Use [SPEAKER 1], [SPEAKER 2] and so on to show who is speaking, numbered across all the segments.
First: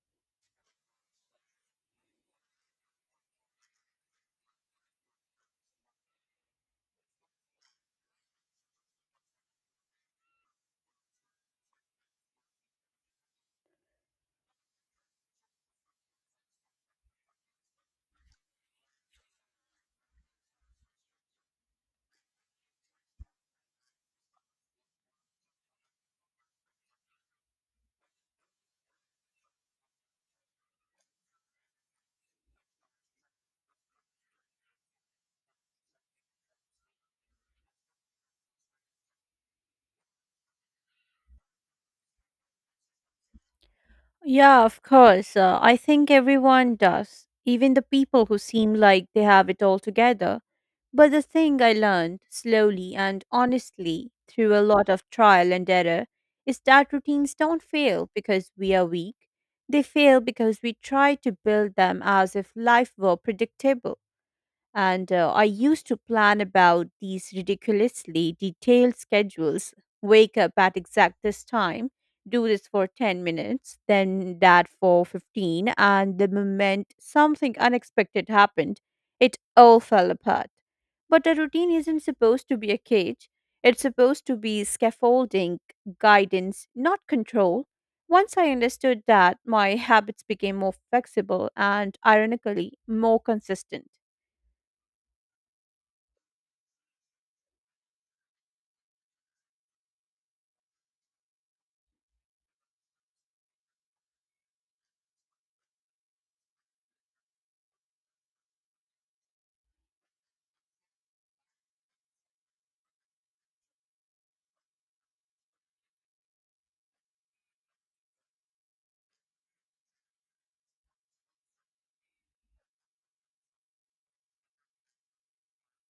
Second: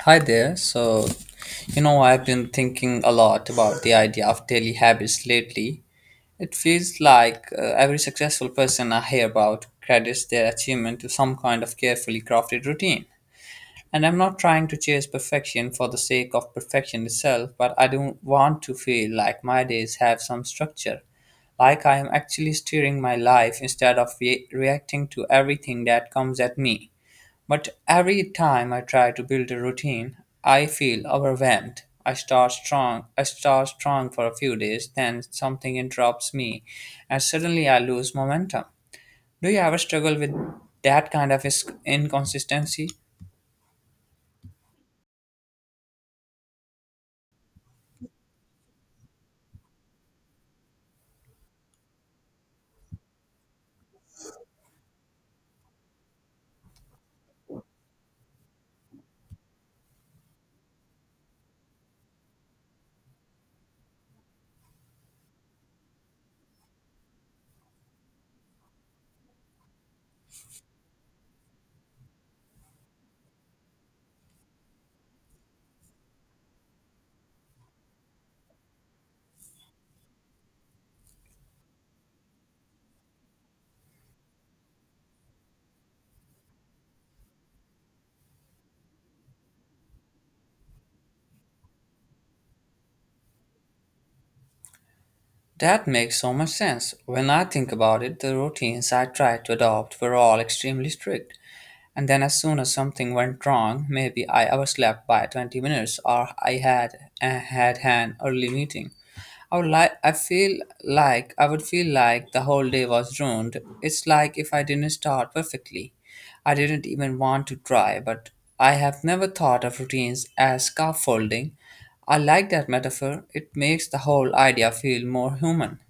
[SPEAKER 1] Hi there. So, I've been thinking a lot about the idea of daily habits lately. It feels like every successful person I hear about credits their achievement to some kind of carefully crafted routine. And I'm not trying to chase perfection for the sake of perfection itself, but I do want to feel like my days have some structure, like I am actually steering my life instead of reacting to everything that comes at me. But every time I try to build a routine, I feel overwhelmed. I start strong for a few days, then something interrupts me, and suddenly I lose momentum. Do you ever struggle with that kind of inconsistency?
[SPEAKER 2] Yeah, of course. I think everyone does, even the people who seem like they have it all together. But the thing I learned slowly and honestly through a lot of trial and error is that routines don't fail because we are weak. They fail because we try to build them as if life were predictable. And I used to plan about these ridiculously detailed schedules, wake up at exact this time, do this for 10 minutes, then that for 15. And the moment something unexpected happened, it all fell apart. But a routine isn't supposed to be a cage, it's supposed to be scaffolding, guidance, not control. Once I understood that, my habits became more flexible and, ironically, more consistent.
[SPEAKER 1] That makes so much sense. When I think about it, the routines I tried to adopt were all extremely strict. And then, as soon as something went wrong, maybe I overslept by 20 minutes or I had an early meeting. I would like I feel I would feel like the whole day was ruined. It's like if I didn't start perfectly. I didn't even want to try, but I have never thought of routines as scaffolding. I like that metaphor. It makes the whole idea feel more human.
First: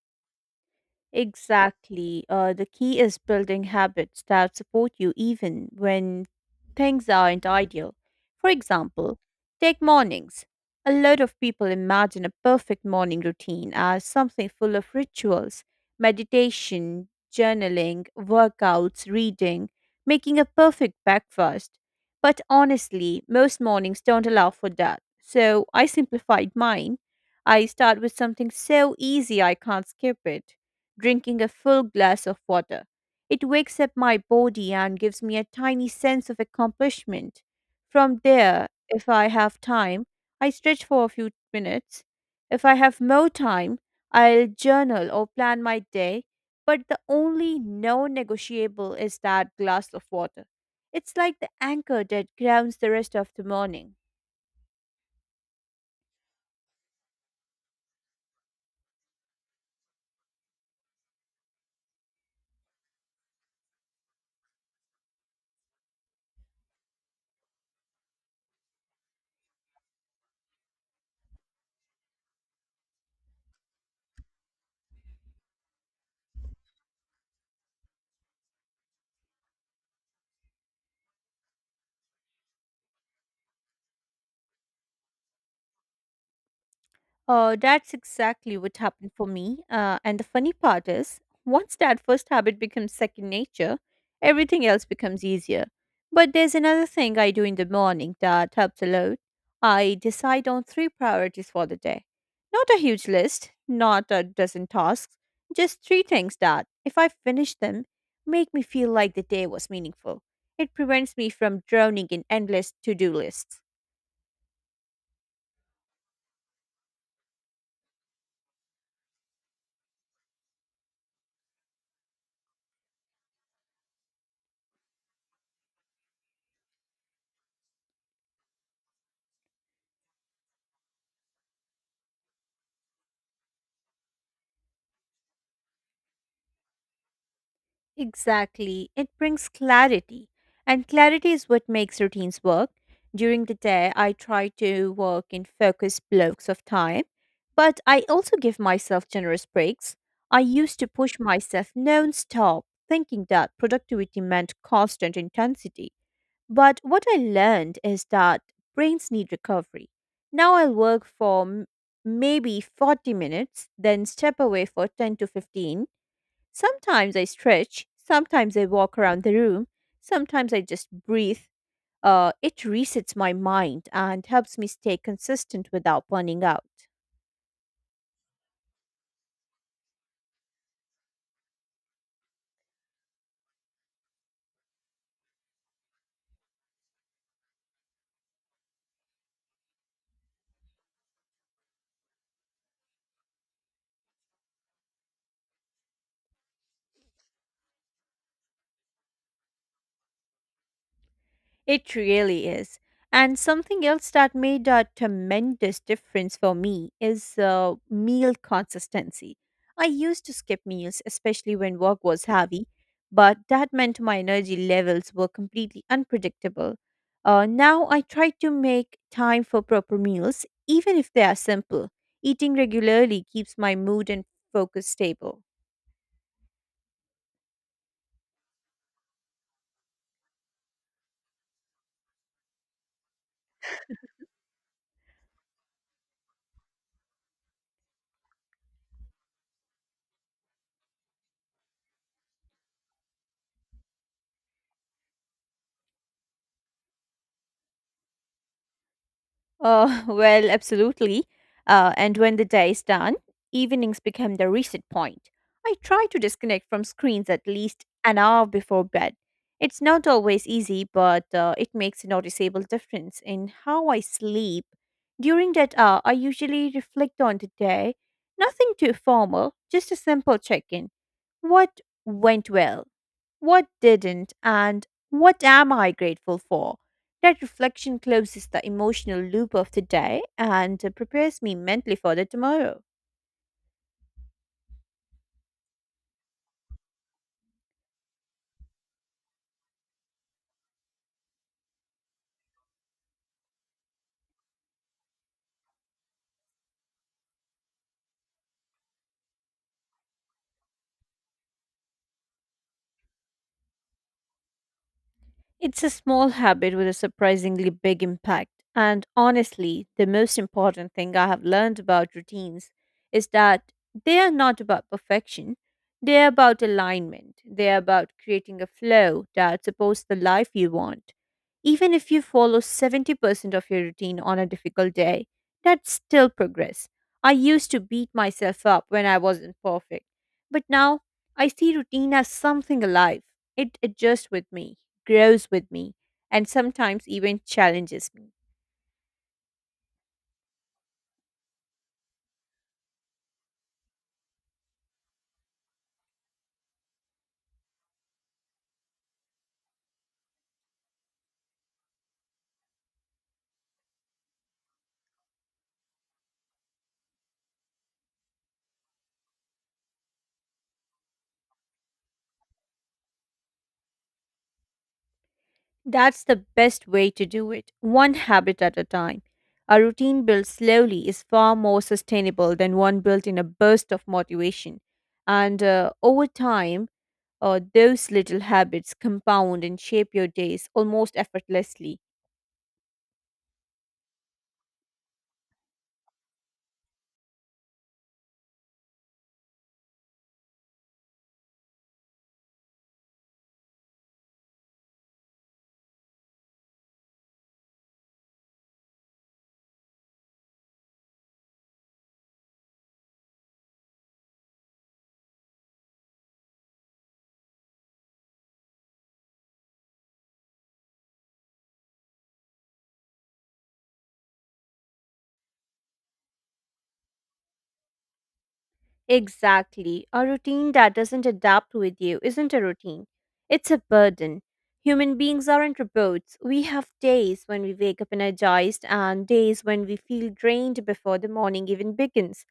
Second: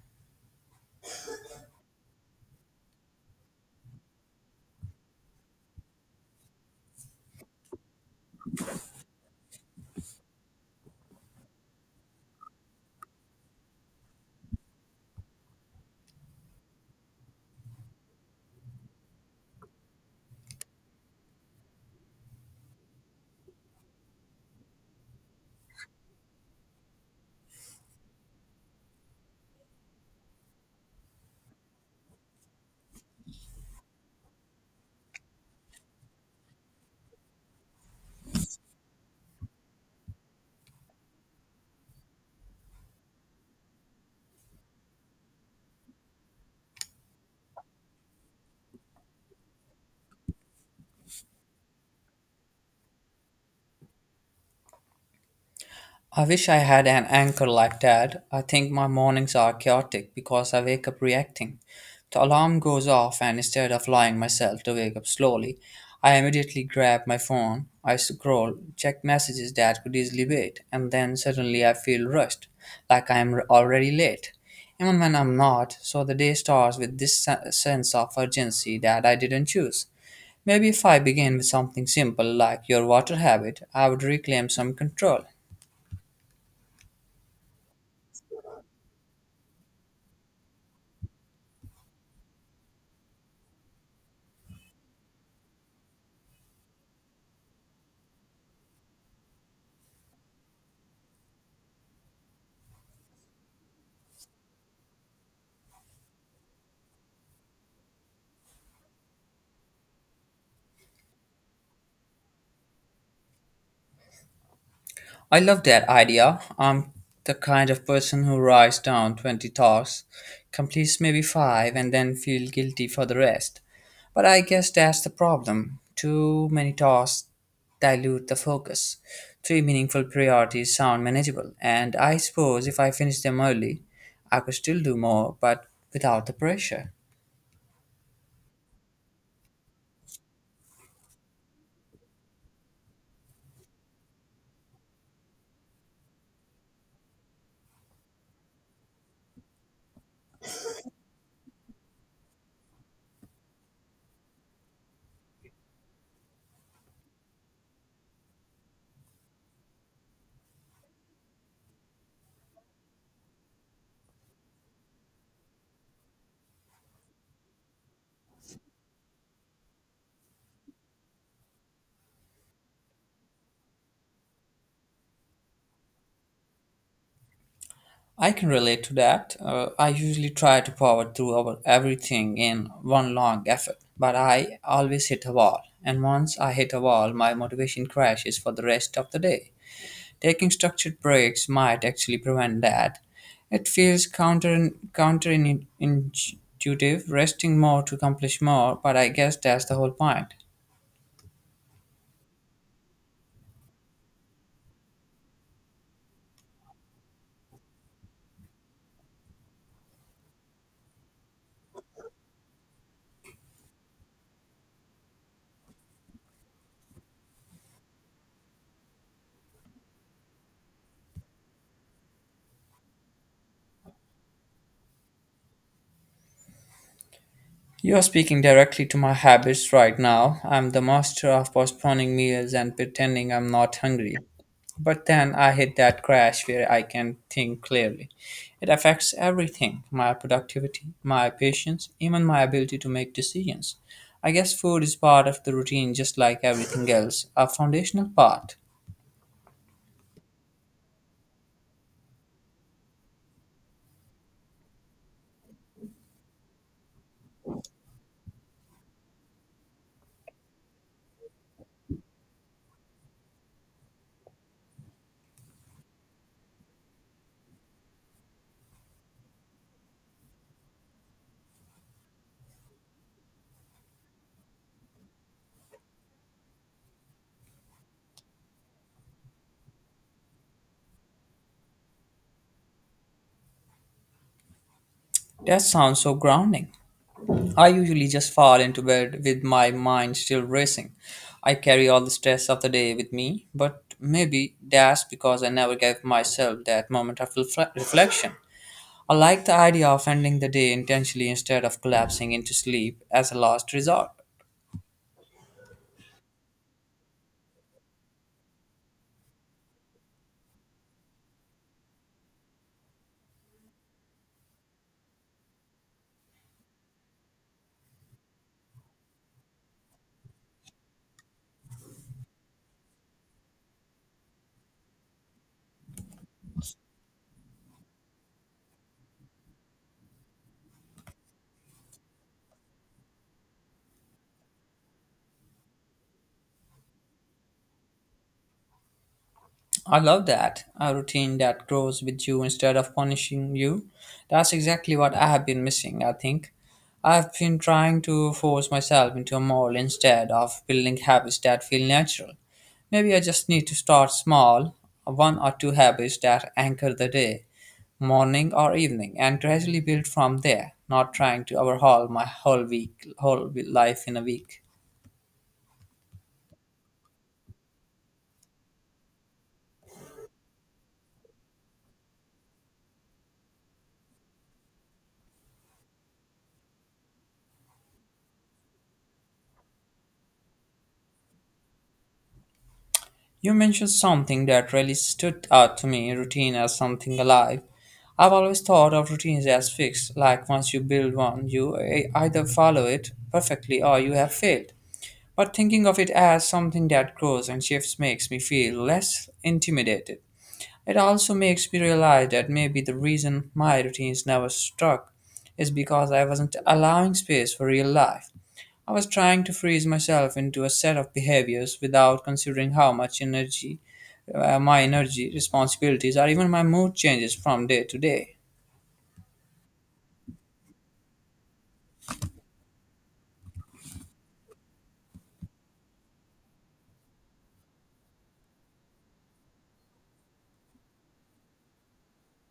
[SPEAKER 2] Exactly. The key is building habits that support you even when things aren't ideal. For example, take mornings. A lot of people imagine a perfect morning routine as something full of rituals, meditation, journaling, workouts, reading, making a perfect breakfast. But honestly, most mornings don't allow for that. So I simplified mine. I start with something so easy I can't skip it, drinking a full glass of water. It wakes up my body and gives me a tiny sense of accomplishment. From there, if I have time, I stretch for a few minutes. If I have more time, I'll journal or plan my day, but the only non negotiable is that glass of water. It's like the anchor that grounds the rest of the morning.
[SPEAKER 1] I wish I had an anchor like that. I think my mornings are chaotic because I wake up reacting. The alarm goes off, and instead of allowing myself to wake up slowly, I immediately grab my phone. I scroll, check messages that could easily wait, and then suddenly I feel rushed, like I am already late, even when I'm not. So the day starts with this sense of urgency that I didn't choose. Maybe if I begin with something simple like your water habit, I would reclaim some control.
[SPEAKER 2] That's exactly what happened for me. And the funny part is, once that first habit becomes second nature, everything else becomes easier. But there's another thing I do in the morning that helps a lot. I decide on three priorities for the day. Not a huge list, not a dozen tasks, just three things that, if I finish them, make me feel like the day was meaningful. It prevents me from drowning in endless to do lists.
[SPEAKER 1] I love that idea. I'm the kind of person who writes down 20 tasks, completes maybe 5, and then feel guilty for the rest. But I guess that's the problem. Too many tasks dilute the focus. Three meaningful priorities sound manageable, and I suppose if I finish them early, I could still do more, but without the pressure.
[SPEAKER 2] Exactly. It brings clarity. And clarity is what makes routines work. During the day, I try to work in focused blocks of time, but I also give myself generous breaks. I used to push myself non-stop, thinking that productivity meant constant intensity. But what I learned is that brains need recovery. Now I'll work for maybe 40 minutes, then step away for 10 to 15. Sometimes I stretch, sometimes I walk around the room, sometimes I just breathe. It resets my mind and helps me stay consistent without burning out.
[SPEAKER 1] I can relate to that. I usually try to power through our everything in one long effort, but I always hit a wall. And once I hit a wall, my motivation crashes for the rest of the day. Taking structured breaks might actually prevent that. It feels counterintuitive, resting more to accomplish more, but I guess that's the whole point.
[SPEAKER 2] It really is. And something else that made a tremendous difference for me is meal consistency. I used to skip meals, especially when work was heavy, but that meant my energy levels were completely unpredictable. Now I try to make time for proper meals, even if they are simple. Eating regularly keeps my mood and focus stable.
[SPEAKER 1] You're speaking directly to my habits right now. I'm the master of postponing meals and pretending I'm not hungry. But then I hit that crash where I can think clearly. It affects everything, my productivity, my patience, even my ability to make decisions. I guess food is part of the routine just like everything else, a foundational part.
[SPEAKER 2] Well, absolutely. And when the day is done, evenings become the reset point. I try to disconnect from screens at least an hour before bed. It's not always easy, but it makes a noticeable difference in how I sleep. During that hour, I usually reflect on the day. Nothing too formal, just a simple check in. What went well? What didn't? And what am I grateful for? That reflection closes the emotional loop of the day and prepares me mentally for the tomorrow.
[SPEAKER 1] That sounds so grounding. I usually just fall into bed with my mind still racing. I carry all the stress of the day with me, but maybe that's because I never gave myself that moment of reflection. I like the idea of ending the day intentionally instead of collapsing into sleep as a last resort.
[SPEAKER 2] It's a small habit with a surprisingly big impact. And honestly, the most important thing I have learned about routines is that they are not about perfection. They are about alignment. They are about creating a flow that supports the life you want. Even if you follow 70% of your routine on a difficult day, that's still progress. I used to beat myself up when I wasn't perfect. But now I see routine as something alive. It adjusts with me, grows with me, and sometimes even challenges me.
[SPEAKER 1] I love that. A routine that grows with you instead of punishing you. That's exactly what I have been missing, I think. I've been trying to force myself into a mold instead of building habits that feel natural. Maybe I just need to start small, one or two habits that anchor the day, morning or evening, and gradually build from there, not trying to overhaul my whole week, whole life in a week.
[SPEAKER 2] That's the best way to do it, one habit at a time. A routine built slowly is far more sustainable than one built in a burst of motivation. And over time, those little habits compound and shape your days almost effortlessly.
[SPEAKER 1] You mentioned something that really stood out to me, routine as something alive. I've always thought of routines as fixed, like once you build one, you either follow it perfectly or you have failed. But thinking of it as something that grows and shifts makes me feel less intimidated. It also makes me realize that maybe the reason my routines never stuck is because I wasn't allowing space for real life. I was trying to freeze myself into a set of behaviors without considering how much energy, my energy, responsibilities, or even my mood changes from day to day.
[SPEAKER 2] Exactly. A routine that doesn't adapt with you isn't a routine. It's a burden. Human beings aren't robots. We have days when we wake up energized and days when we feel drained before the morning even begins.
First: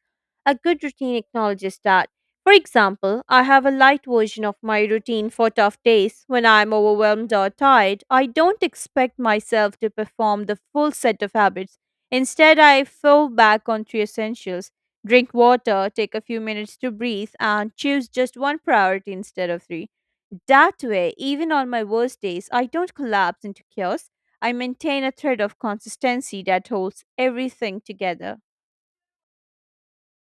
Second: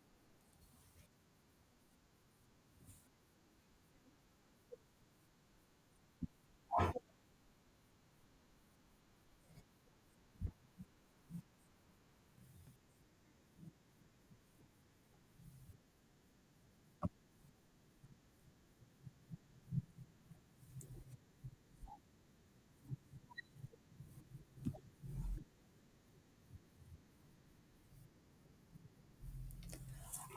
[SPEAKER 2] A good routine acknowledges that. For example, I have a light version of my routine for tough days. When I'm overwhelmed or tired, I don't expect myself to perform the full set of habits. Instead, I fall back on three essentials: drink water, take a few minutes to breathe, and choose just one priority instead of three. That way, even on my worst days, I don't collapse into chaos. I maintain a thread of consistency that holds everything together.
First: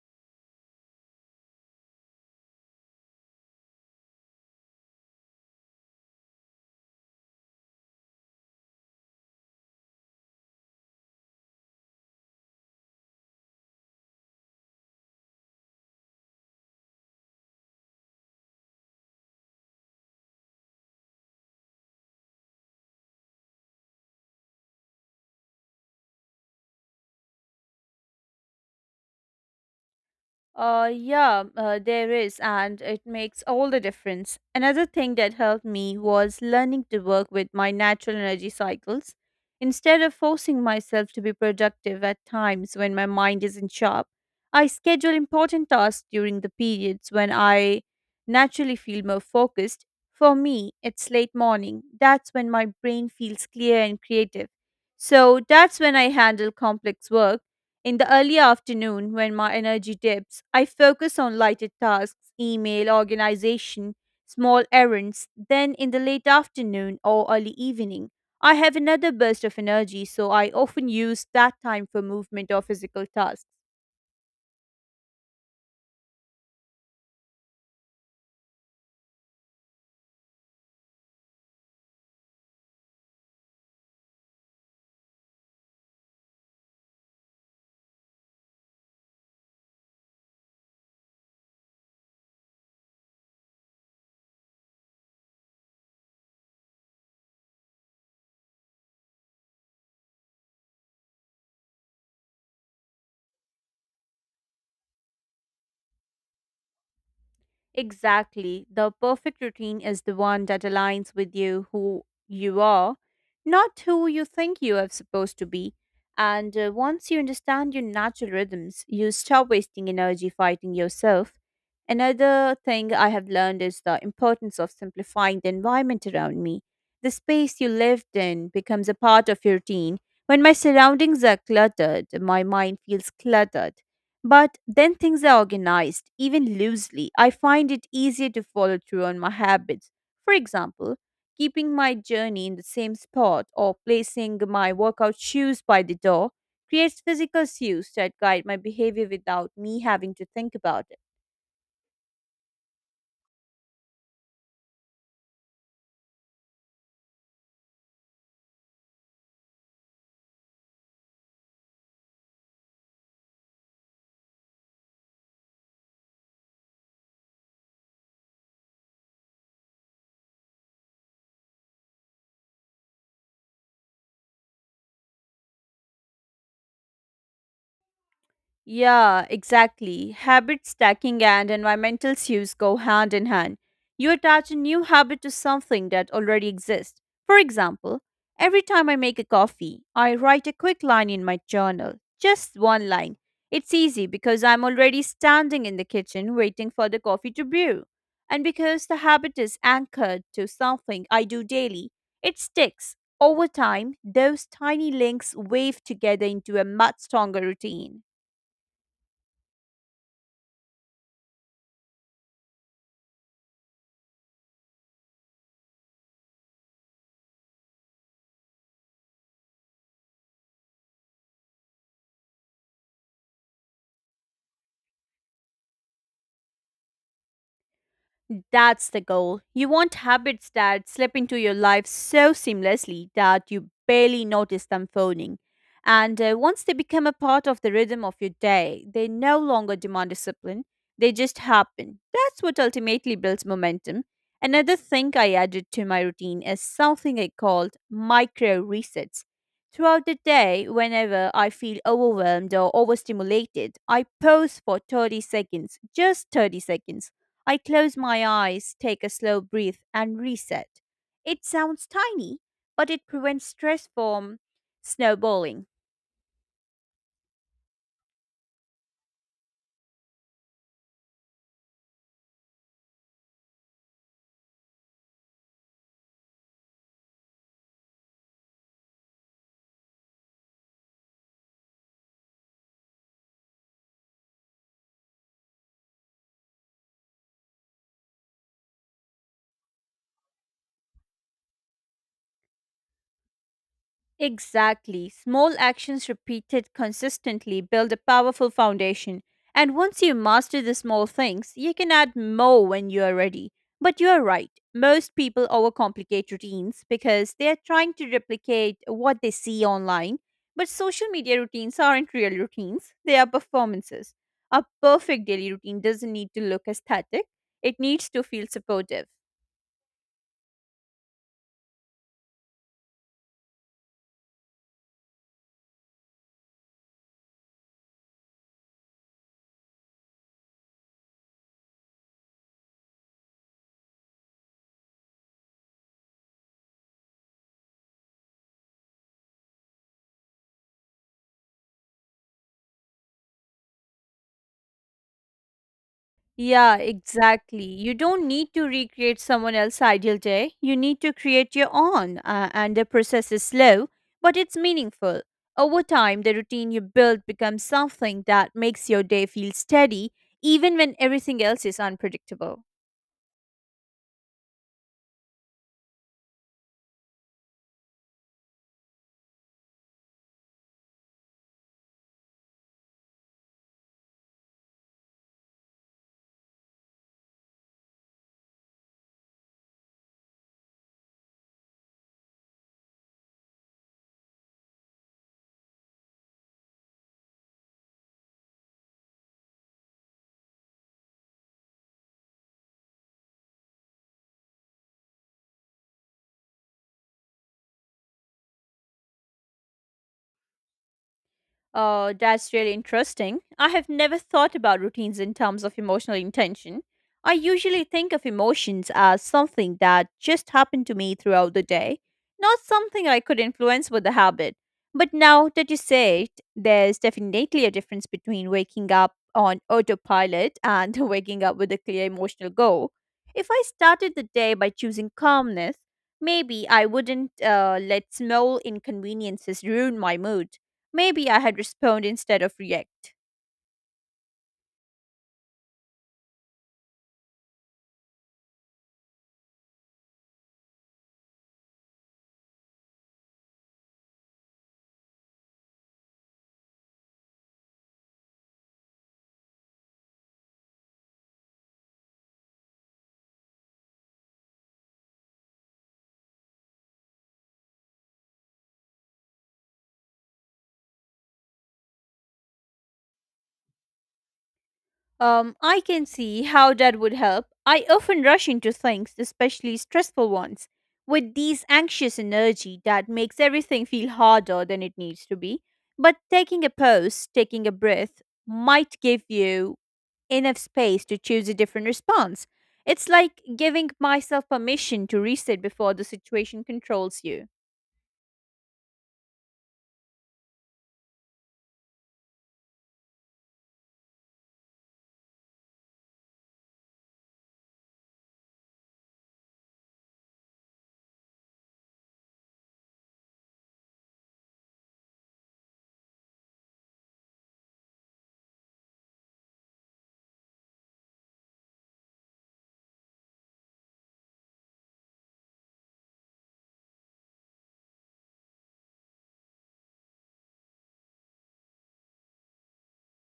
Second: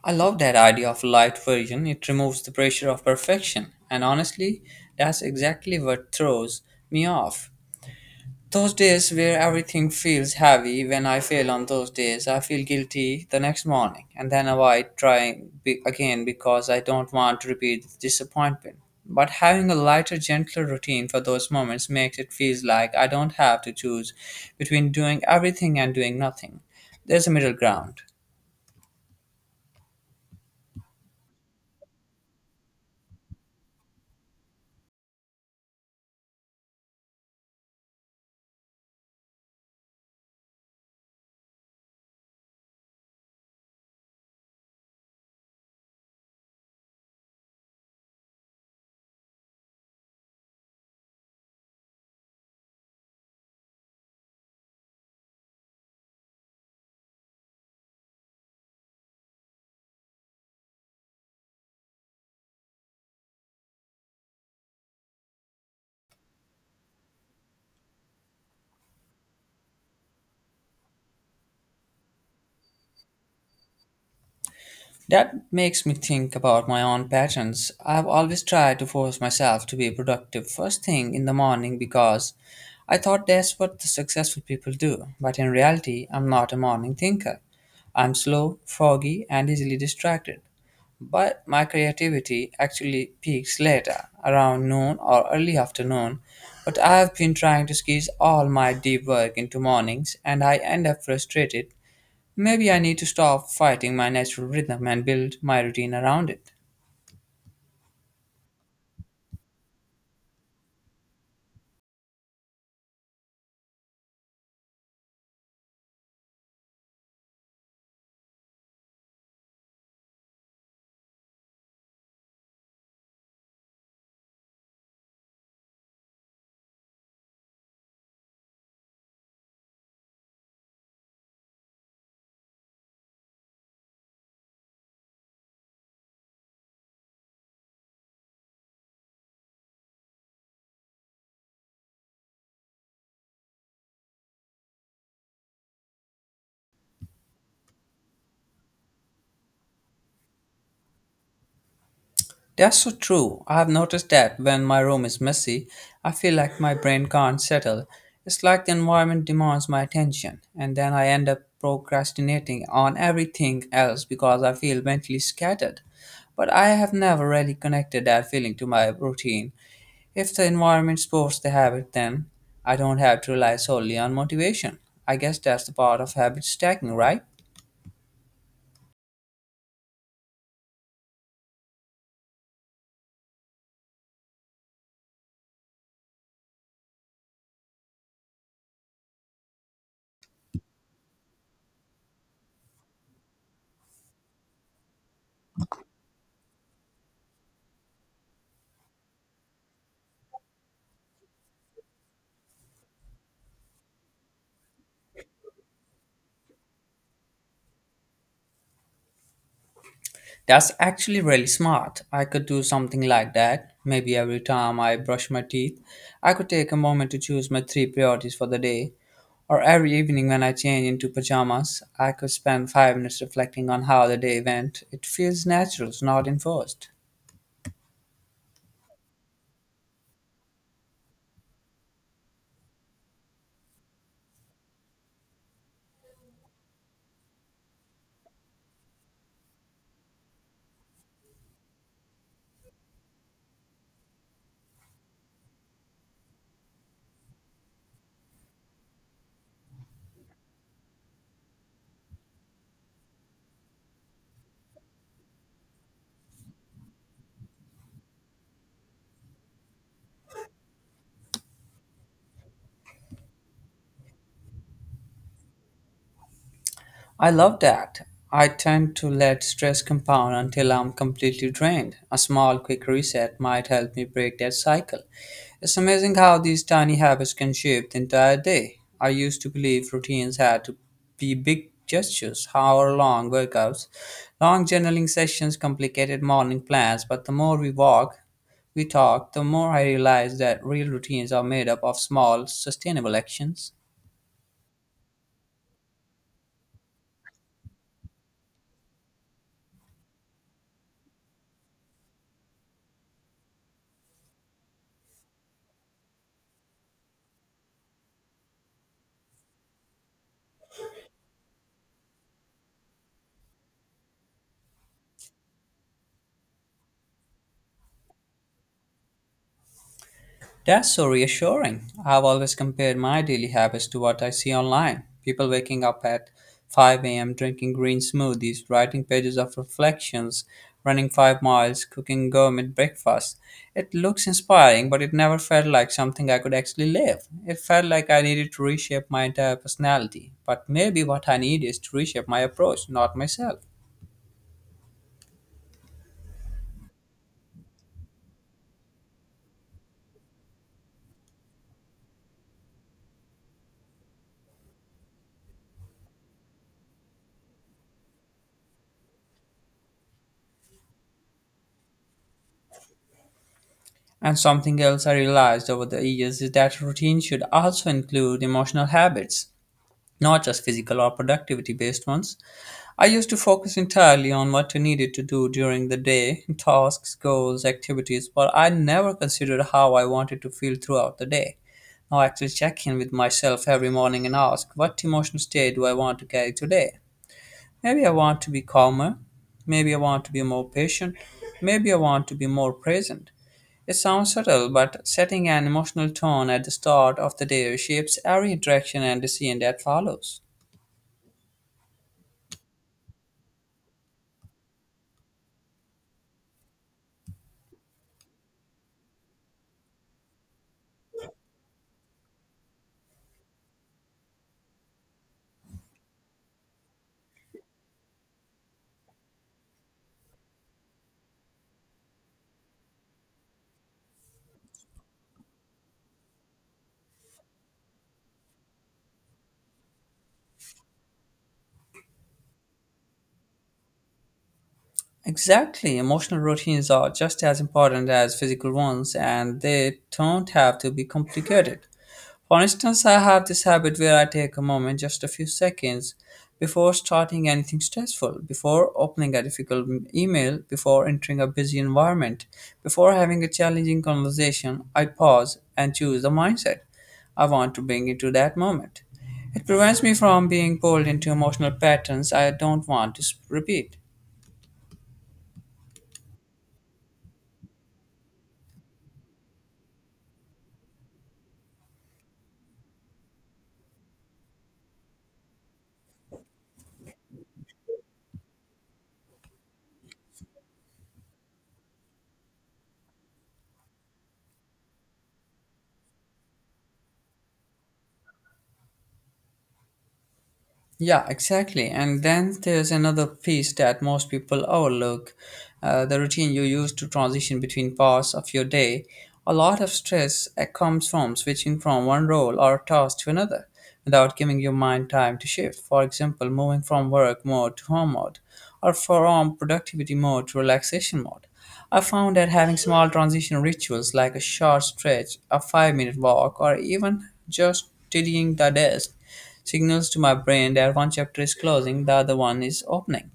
[SPEAKER 1] I love that idea of light version. It removes the pressure of perfection. And honestly, that's exactly what throws me off. Those days where everything feels heavy, when I fail on those days, I feel guilty the next morning and then avoid trying again because I don't want to repeat the disappointment. But having a lighter, gentler routine for those moments makes it feel like I don't have to choose between doing everything and doing nothing. There's a middle ground.
[SPEAKER 2] Yeah, there is, and it makes all the difference. Another thing that helped me was learning to work with my natural energy cycles. Instead of forcing myself to be productive at times when my mind isn't sharp, I schedule important tasks during the periods when I naturally feel more focused. For me, it's late morning. That's when my brain feels clear and creative. So that's when I handle complex work in the early afternoon, when my energy dips, I focus on lighter tasks, email, organization, small errands. Then in the late afternoon or early evening, I have another burst of energy, so I often use that time for movement or physical tasks.
[SPEAKER 1] That makes me think about my own patterns. I've always tried to force myself to be productive first thing in the morning because I thought that's what the successful people do. But in reality, I'm not a morning thinker. I'm slow, foggy, and easily distracted. But my creativity actually peaks later, around noon or early afternoon. But I've been trying to squeeze all my deep work into mornings, and I end up frustrated. Maybe I need to stop fighting my natural rhythm and build my routine around it.
[SPEAKER 2] Exactly. The perfect routine is the one that aligns with you, who you are, not who you think you are supposed to be. And once you understand your natural rhythms, you stop wasting energy fighting yourself. Another thing I have learned is the importance of simplifying the environment around me. The space you lived in becomes a part of your routine. When my surroundings are cluttered, my mind feels cluttered. But then things are organized, even loosely. I find it easier to follow through on my habits. For example, keeping my journey in the same spot or placing my workout shoes by the door creates physical cues that guide my behavior without me having to think about it.
[SPEAKER 1] That's so true. I have noticed that when my room is messy, I feel like my brain can't settle. It's like the environment demands my attention, and then I end up procrastinating on everything else because I feel mentally scattered. But I have never really connected that feeling to my routine. If the environment supports the habit, then I don't have to rely solely on motivation. I guess that's the part of habit stacking, right?
[SPEAKER 2] Yeah, exactly. Habit stacking and environmental cues go hand in hand. You attach a new habit to something that already exists. For example, every time I make a coffee, I write a quick line in my journal. Just one line. It's easy because I'm already standing in the kitchen waiting for the coffee to brew. And because the habit is anchored to something I do daily, it sticks. Over time, those tiny links weave together into a much stronger routine.
[SPEAKER 1] That's actually really smart. I could do something like that. Maybe every time I brush my teeth, I could take a moment to choose my three priorities for the day. Or every evening when I change into pajamas, I could spend 5 minutes reflecting on how the day went. It feels natural, not enforced.
[SPEAKER 2] That's the goal. You want habits that slip into your life so seamlessly that you barely notice them phoning. And once they become a part of the rhythm of your day, they no longer demand discipline. They just happen. That's what ultimately builds momentum. Another thing I added to my routine is something I called micro resets. Throughout the day, whenever I feel overwhelmed or overstimulated, I pause for 30 seconds, just 30 seconds. I close my eyes, take a slow breath, and reset. It sounds tiny, but it prevents stress from snowballing.
[SPEAKER 1] I love that. I tend to let stress compound until I'm completely drained. A small, quick reset might help me break that cycle. It's amazing how these tiny habits can shape the entire day. I used to believe routines had to be big gestures, hour long workouts, long journaling sessions, complicated morning plans, but the more we walk, we talk, the more I realize that real routines are made up of small, sustainable actions.
[SPEAKER 2] Exactly. Small actions repeated consistently build a powerful foundation. And once you master the small things, you can add more when you are ready. But you're right. Most people overcomplicate routines because they are trying to replicate what they see online. But social media routines aren't real routines, they are performances. A perfect daily routine doesn't need to look aesthetic, it needs to feel supportive.
[SPEAKER 1] That's so reassuring. I've always compared my daily habits to what I see online. People waking up at 5 a.m., drinking green smoothies, writing pages of reflections, running 5 miles, cooking gourmet breakfast. It looks inspiring, but it never felt like something I could actually live. It felt like I needed to reshape my entire personality. But maybe what I need is to reshape my approach, not myself.
[SPEAKER 2] Yeah, exactly. You don't need to recreate someone else's ideal day. You need to create your own, and the process is slow, but it's meaningful. Over time, the routine you build becomes something that makes your day feel steady, even when everything else is unpredictable.
[SPEAKER 1] And something else I realized over the years is that routine should also include emotional habits, not just physical or productivity based ones. I used to focus entirely on what I needed to do during the day, tasks, goals, activities, but I never considered how I wanted to feel throughout the day. Now I actually check in with myself every morning and ask, what emotional state do I want to carry today? Maybe I want to be calmer. Maybe I want to be more patient. Maybe I want to be more present. It sounds subtle, but setting an emotional tone at the start of the day shapes every interaction and decision that follows.
[SPEAKER 2] Oh, that's really interesting. I have never thought about routines in terms of emotional intention. I usually think of emotions as something that just happened to me throughout the day, not something I could influence with a habit. But now that you say it, there's definitely a difference between waking up on autopilot and waking up with a clear emotional goal. If I started the day by choosing calmness, maybe I wouldn't let small inconveniences ruin my mood. Maybe I had respond instead of react.
[SPEAKER 1] Exactly. Emotional routines are just as important as physical ones, and they don't have to be complicated. For instance, I have this habit where I take a moment, just a few seconds, before starting anything stressful, before opening a difficult email, before entering a busy environment, before having a challenging conversation. I pause and choose the mindset I want to bring into that moment. It prevents me from being pulled into emotional patterns I don't want to repeat.
[SPEAKER 2] I can see how that would help. I often rush into things, especially stressful ones, with this anxious energy that makes everything feel harder than it needs to be. But taking a pause, taking a breath, might give you enough space to choose a different response. It's like giving myself permission to reset before the situation controls you.
[SPEAKER 1] Yeah, exactly. And then there's another piece that most people overlook, the routine you use to transition between parts of your day. A lot of stress comes from switching from one role or task to another without giving your mind time to shift. For example, moving from work mode to home mode or from productivity mode to relaxation mode. I found that having small transition rituals like a short stretch, a 5 minute walk, or even just tidying the desk signals to my brain that one chapter is closing, the other one is opening.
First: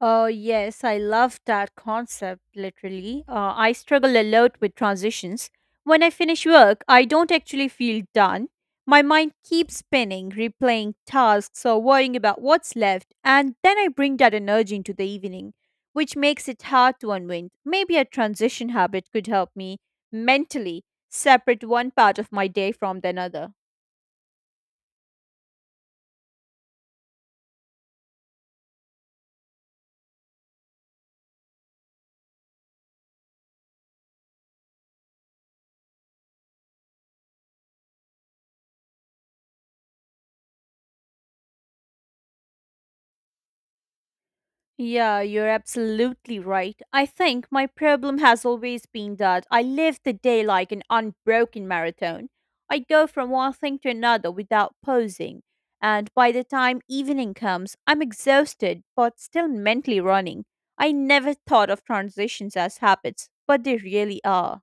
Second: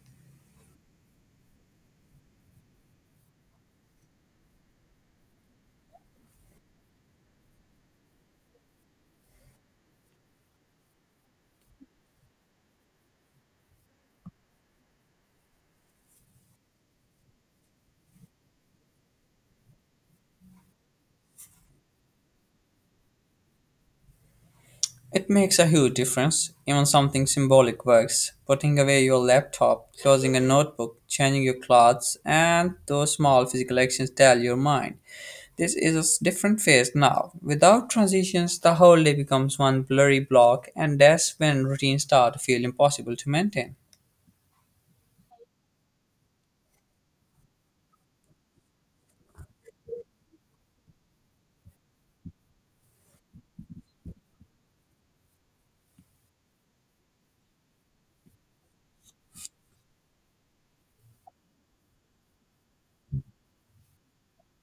[SPEAKER 2] Yes, I love that concept, literally. I struggle a lot with transitions. When I finish work, I don't actually feel done. My mind keeps spinning, replaying tasks or worrying about what's left, and then I bring that energy into the evening, which makes it hard to unwind. Maybe a transition habit could help me mentally separate one part of my day from the another.
[SPEAKER 1] It makes a huge difference. Even something symbolic works. Putting away your laptop, closing a notebook, changing your clothes, and those small physical actions tell your mind this is a different phase now. Without transitions, the whole day becomes one blurry block, and that's when routines start to feel impossible to maintain.
[SPEAKER 2] Yeah, you're absolutely right. I think my problem has always been that I live the day like an unbroken marathon. I go from one thing to another without pausing, and by the time evening comes, I'm exhausted but still mentally running. I never thought of transitions as habits, but they really are.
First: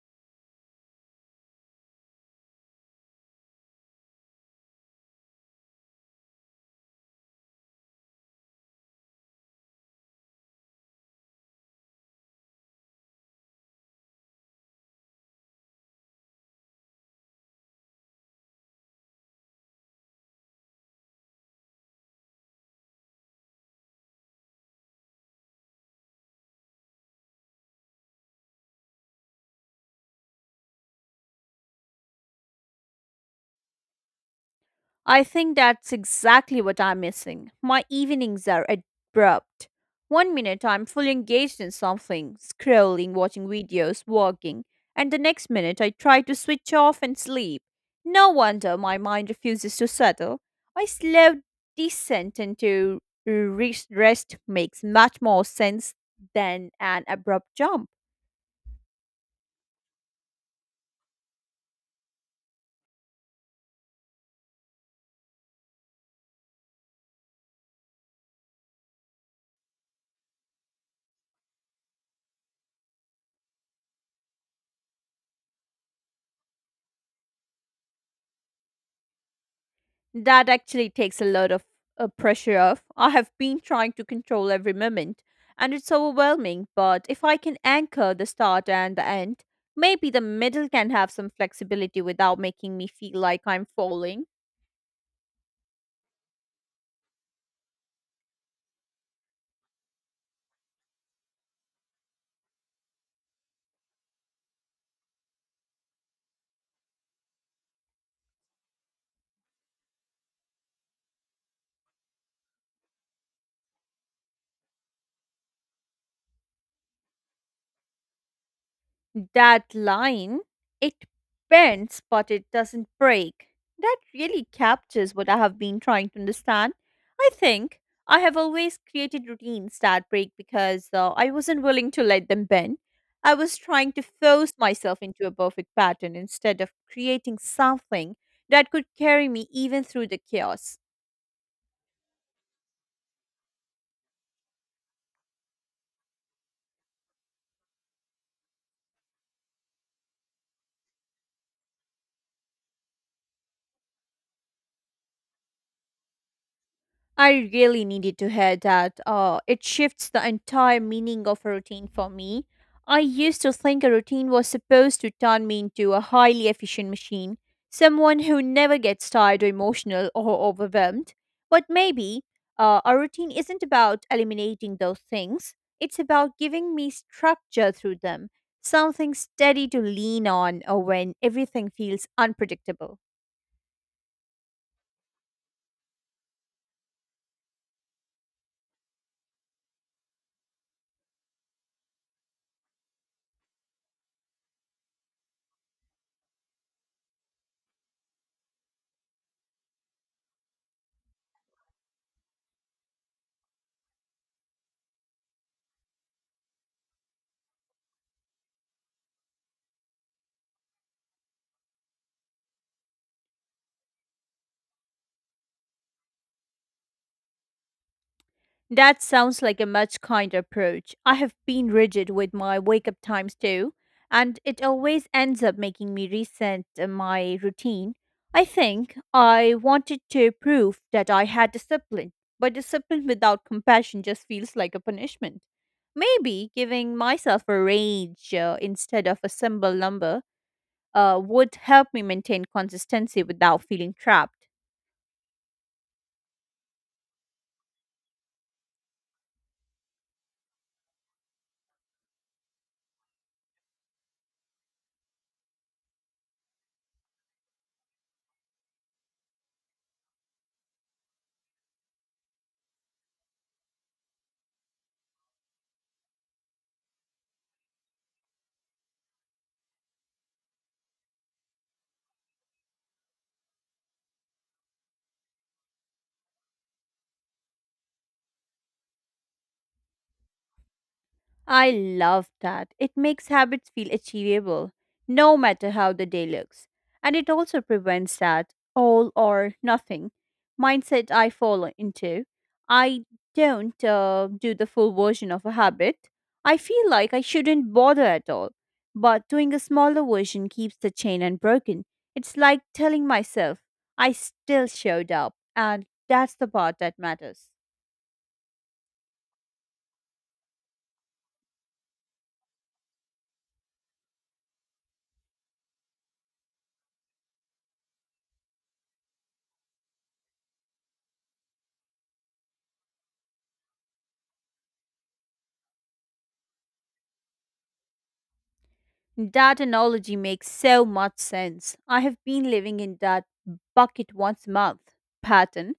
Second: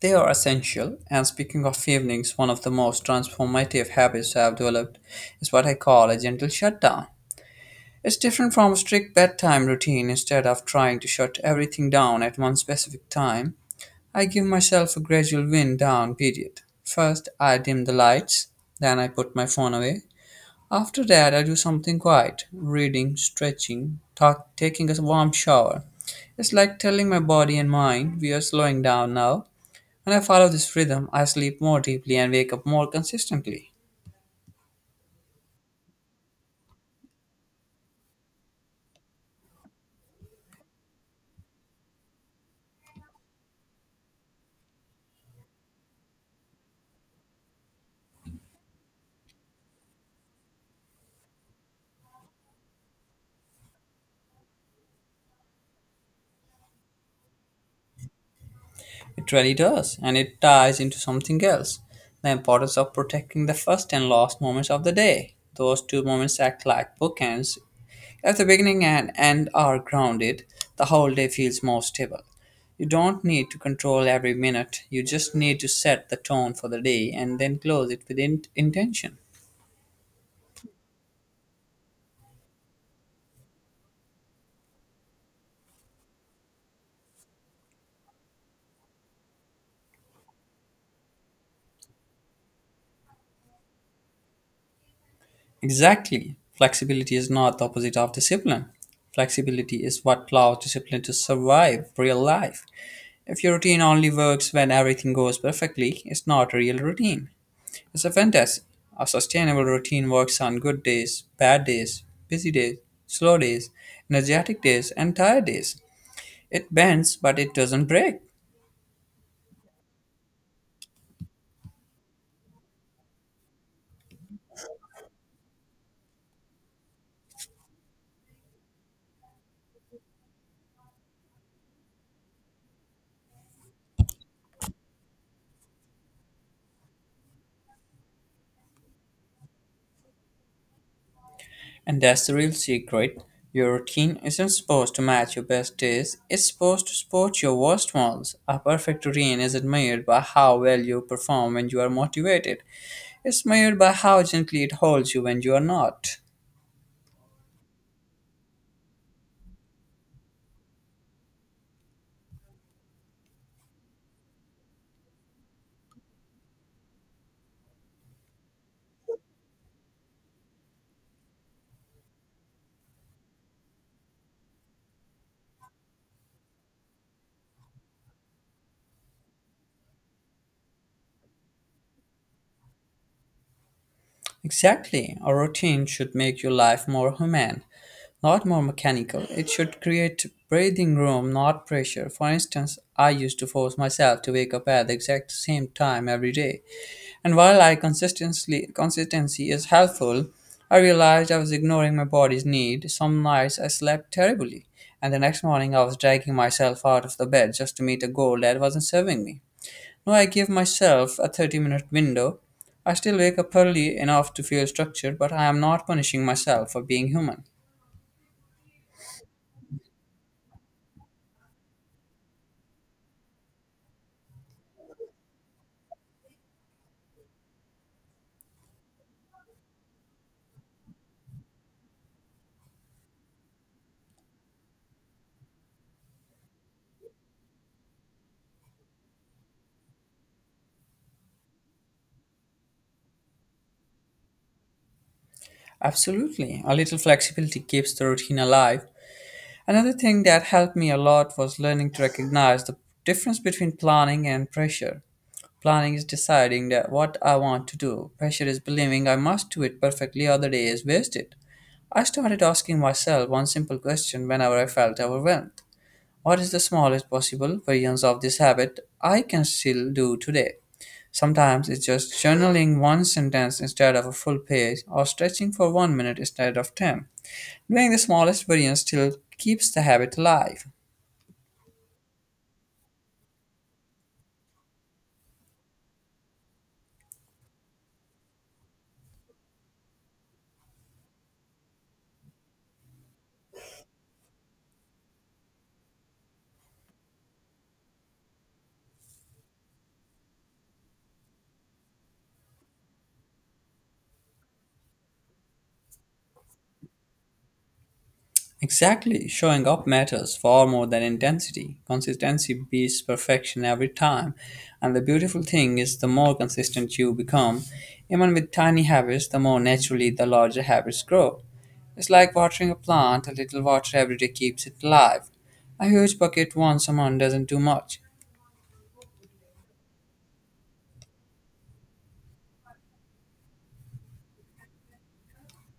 [SPEAKER 1] They are essential, and speaking of evenings, one of the most transformative habits I have developed is what I call a gentle shutdown. It's different from a strict bedtime routine. Instead of trying to shut everything down at one specific time, I give myself a gradual wind down period. First, I dim the lights, then I put my phone away. After that, I do something quiet reading, stretching, talk, taking a warm shower. It's like telling my body and mind we are slowing down now. When I follow this rhythm, I sleep more deeply and wake up more consistently.
[SPEAKER 2] I think that's exactly what I'm missing. My evenings are abrupt. One minute I'm fully engaged in something, scrolling, watching videos, working, and the next minute I try to switch off and sleep. No wonder my mind refuses to settle. I slow descent into rest makes much more sense than an abrupt jump.
[SPEAKER 1] It really does, and it ties into something else the importance of protecting the first and last moments of the day. Those two moments act like bookends. If the beginning and end are grounded, the whole day feels more stable. You don't need to control every minute, you just need to set the tone for the day and then close it with intention.
[SPEAKER 2] That actually takes a lot of pressure off. I have been trying to control every moment, and it's overwhelming. But if I can anchor the start and the end, maybe the middle can have some flexibility without making me feel like I'm falling.
[SPEAKER 1] Exactly. Flexibility is not the opposite of discipline. Flexibility is what allows discipline to survive real life. If your routine only works when everything goes perfectly, it's not a real routine. It's a fantasy. A sustainable routine works on good days, bad days, busy days, slow days, energetic days, and tired days. It bends, but it doesn't break.
[SPEAKER 2] That line, it bends but it doesn't break. That really captures what I have been trying to understand. I think I have always created routines that break because I wasn't willing to let them bend. I was trying to force myself into a perfect pattern instead of creating something that could carry me even through the chaos.
[SPEAKER 1] And that's the real secret. Your routine isn't supposed to match your best days, it's supposed to support your worst ones. A perfect routine isn't measured by how well you perform when you are motivated, it's measured by how gently it holds you when you are not.
[SPEAKER 2] I really needed to hear that. It shifts the entire meaning of a routine for me. I used to think a routine was supposed to turn me into a highly efficient machine, someone who never gets tired or emotional or overwhelmed. But maybe a routine isn't about eliminating those things, it's about giving me structure through them, something steady to lean on when everything feels unpredictable.
[SPEAKER 1] Exactly. A routine should make your life more human, not more mechanical. It should create breathing room, not pressure. For instance, I used to force myself to wake up at the exact same time every day. And while I consistently consistency is helpful, I realized I was ignoring my body's need. Some nights I slept terribly, and the next morning I was dragging myself out of the bed just to meet a goal that wasn't serving me. No, I give myself a 30-minute window. I still wake up early enough to feel structured, but I am not punishing myself for being human.
[SPEAKER 2] That sounds like a much kinder approach. I have been rigid with my wake up times too, and it always ends up making me resent my routine. I think I wanted to prove that I had discipline, but discipline without compassion just feels like a punishment. Maybe giving myself a range instead of a symbol number would help me maintain consistency without feeling trapped.
[SPEAKER 1] Absolutely, a little flexibility keeps the routine alive. Another thing that helped me a lot was learning to recognize the difference between planning and pressure. Planning is deciding that what I want to do. Pressure is believing I must do it perfectly or the day is wasted. I started asking myself one simple question whenever I felt overwhelmed. What is the smallest possible variance of this habit I can still do today? Sometimes it's just journaling one sentence instead of a full page or stretching for one minute instead of 10. Doing the smallest variance still keeps the habit alive.
[SPEAKER 2] I love that. It makes habits feel achievable, no matter how the day looks. And it also prevents that all or nothing mindset I fall into. I don't do the full version of a habit. I feel like I shouldn't bother at all. But doing a smaller version keeps the chain unbroken. It's like telling myself, I still showed up. And that's the part that matters.
[SPEAKER 1] Exactly, showing up matters far more than intensity. Consistency beats perfection every time. And the beautiful thing is, the more consistent you become, even with tiny habits, the more naturally the larger habits grow. It's like watering a plant, a little water every day keeps it alive. A huge bucket once a month doesn't do much.
[SPEAKER 2] That analogy makes so much sense. I have been living in that bucket once a month pattern,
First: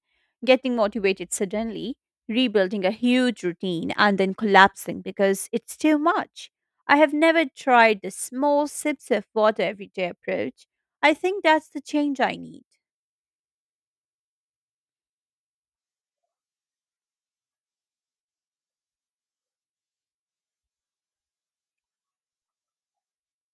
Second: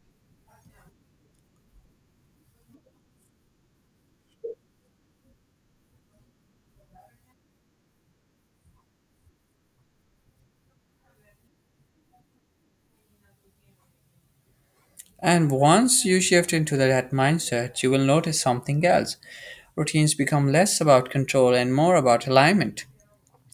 [SPEAKER 2] getting motivated suddenly, rebuilding a huge routine, and then collapsing because it's too much. I have never tried the small sips of water every day approach. I think that's the change I need.
[SPEAKER 1] And once you shift into that mindset, you will notice something else. Routines become less about control and more about alignment.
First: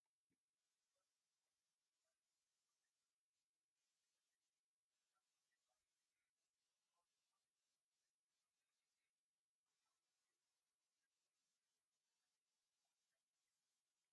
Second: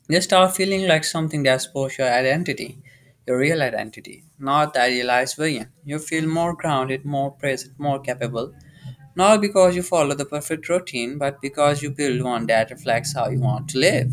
[SPEAKER 1] They start feeling like something that supports your identity, your real identity, not the idealized version. You feel more grounded, more present, more capable, not because you follow the perfect routine, but because you build one that reflects how you want to live.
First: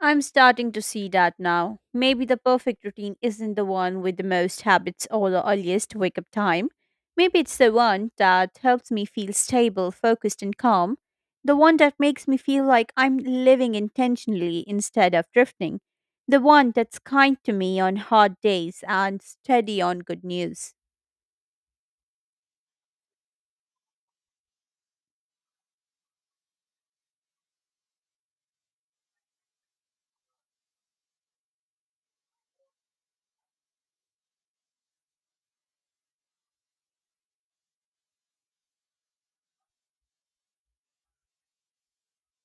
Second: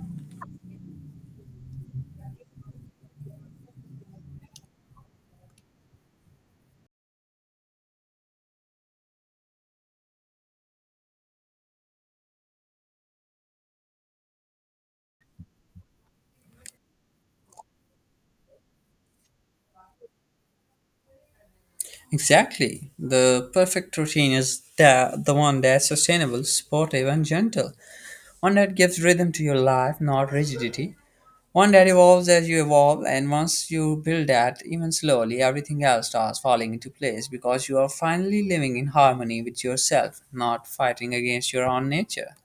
[SPEAKER 2] I'm starting to see that now. Maybe the perfect routine isn't the one with the most habits or the earliest wake up time. Maybe it's the one that helps me feel stable, focused, and calm. The one that makes me feel like I'm living intentionally instead of drifting. The one that's kind to me on hard days and steady on good news.
[SPEAKER 1] Exactly. The perfect routine is the one that's sustainable, supportive, and gentle. One that gives rhythm to your life, not rigidity. One that evolves as you evolve, and once you build that, even slowly, everything else starts falling into place because you are finally living in harmony with yourself, not fighting against your own nature.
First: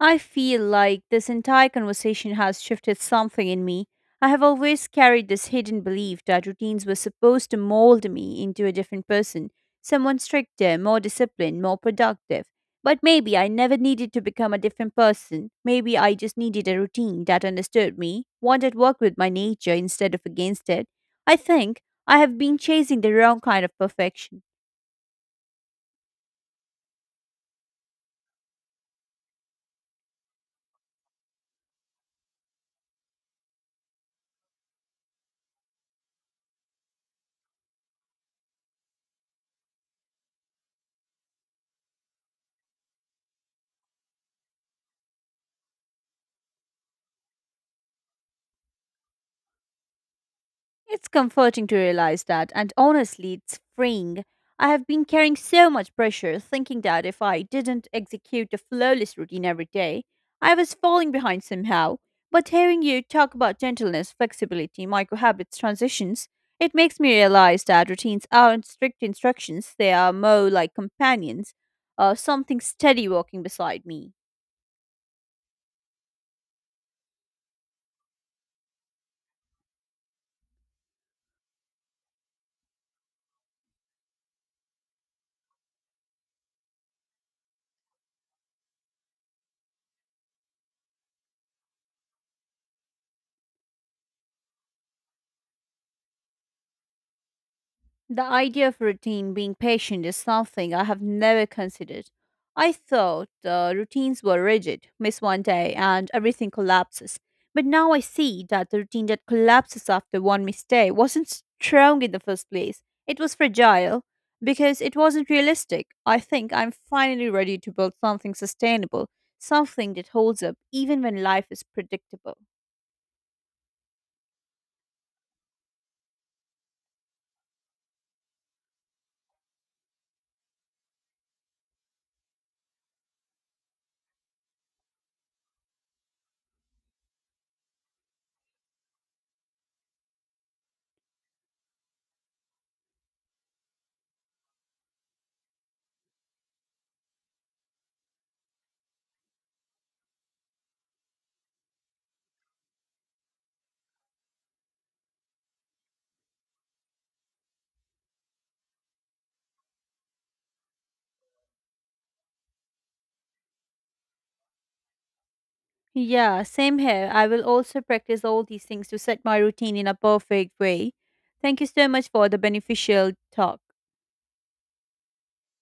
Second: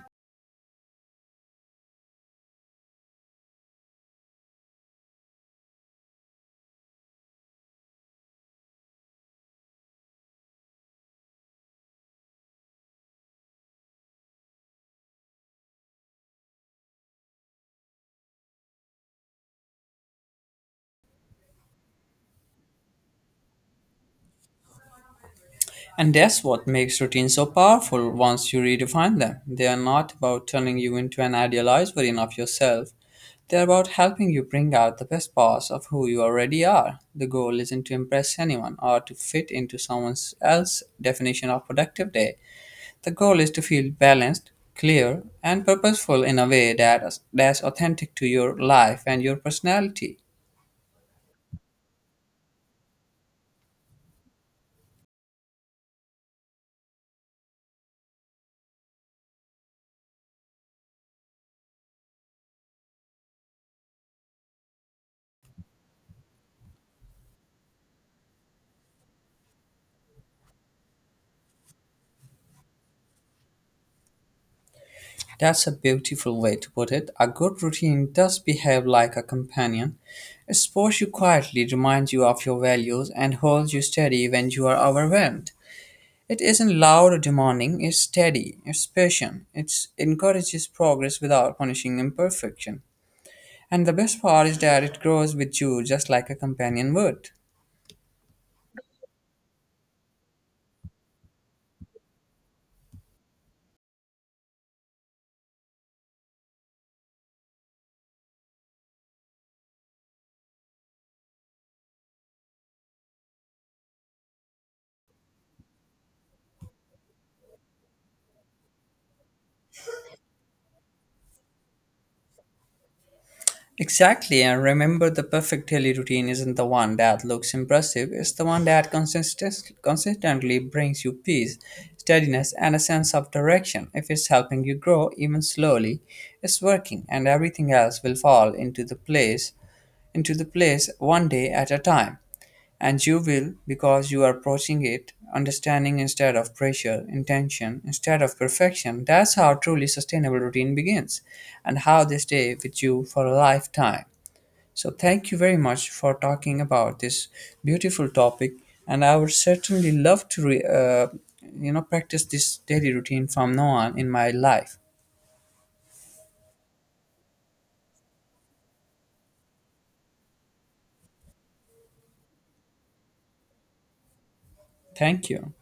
[SPEAKER 2] I feel like this entire conversation has shifted something in me. I have always carried this hidden belief that routines were supposed to mold me into a different person, someone stricter, more disciplined, more productive. But maybe I never needed to become a different person. Maybe I just needed a routine that understood me, one that worked with my nature instead of against it. I think I have been chasing the wrong kind of perfection.
[SPEAKER 1] And that's what makes routines so powerful once you redefine them. They are not about turning you into an idealized version of yourself. They're about helping you bring out the best parts of who you already are. The goal isn't to impress anyone or to fit into someone else's definition of productive day. The goal is to feel balanced, clear, and purposeful in a way that's authentic to your life and your personality.
[SPEAKER 2] It's comforting to realize that, and honestly, it's freeing. I have been carrying so much pressure, thinking that if I didn't execute a flawless routine every day, I was falling behind somehow. But hearing you talk about gentleness, flexibility, micro habits, transitions, it makes me realize that routines aren't strict instructions, they are more like companions, something steady walking beside me.
[SPEAKER 1] That's a beautiful way to put it. A good routine does behave like a companion. It supports you quietly, reminds you of your values, and holds you steady when you are overwhelmed. It isn't loud or demanding, it's steady, it's patient, it encourages progress without punishing imperfection. And the best part is that it grows with you just like a companion would.
[SPEAKER 2] The idea of routine being patient is something I have never considered. I thought the routines were rigid, miss one day and everything collapses. But now I see that the routine that collapses after one mistake wasn't strong in the first place. It was fragile because it wasn't realistic. I think I'm finally ready to build something sustainable, something that holds up even when life is predictable.
[SPEAKER 1] Exactly, and remember the perfect daily routine isn't the one that looks impressive, it's the one that consistently brings you peace, steadiness, and a sense of direction. If it's helping you grow, even slowly, it's working, and everything else will fall into the place one day at a time. And you will because you are approaching it understanding instead of pressure, intention instead of perfection. That's how truly sustainable routine begins and how they stay with you for a lifetime. So, thank you very much for talking about this beautiful topic. And I would certainly love to, practice this daily routine from now on in my life.
[SPEAKER 2] Yeah, same here. I will also practice all these things to set my routine in a perfect way. Thank you so much for the beneficial talk.
[SPEAKER 1] Thank you.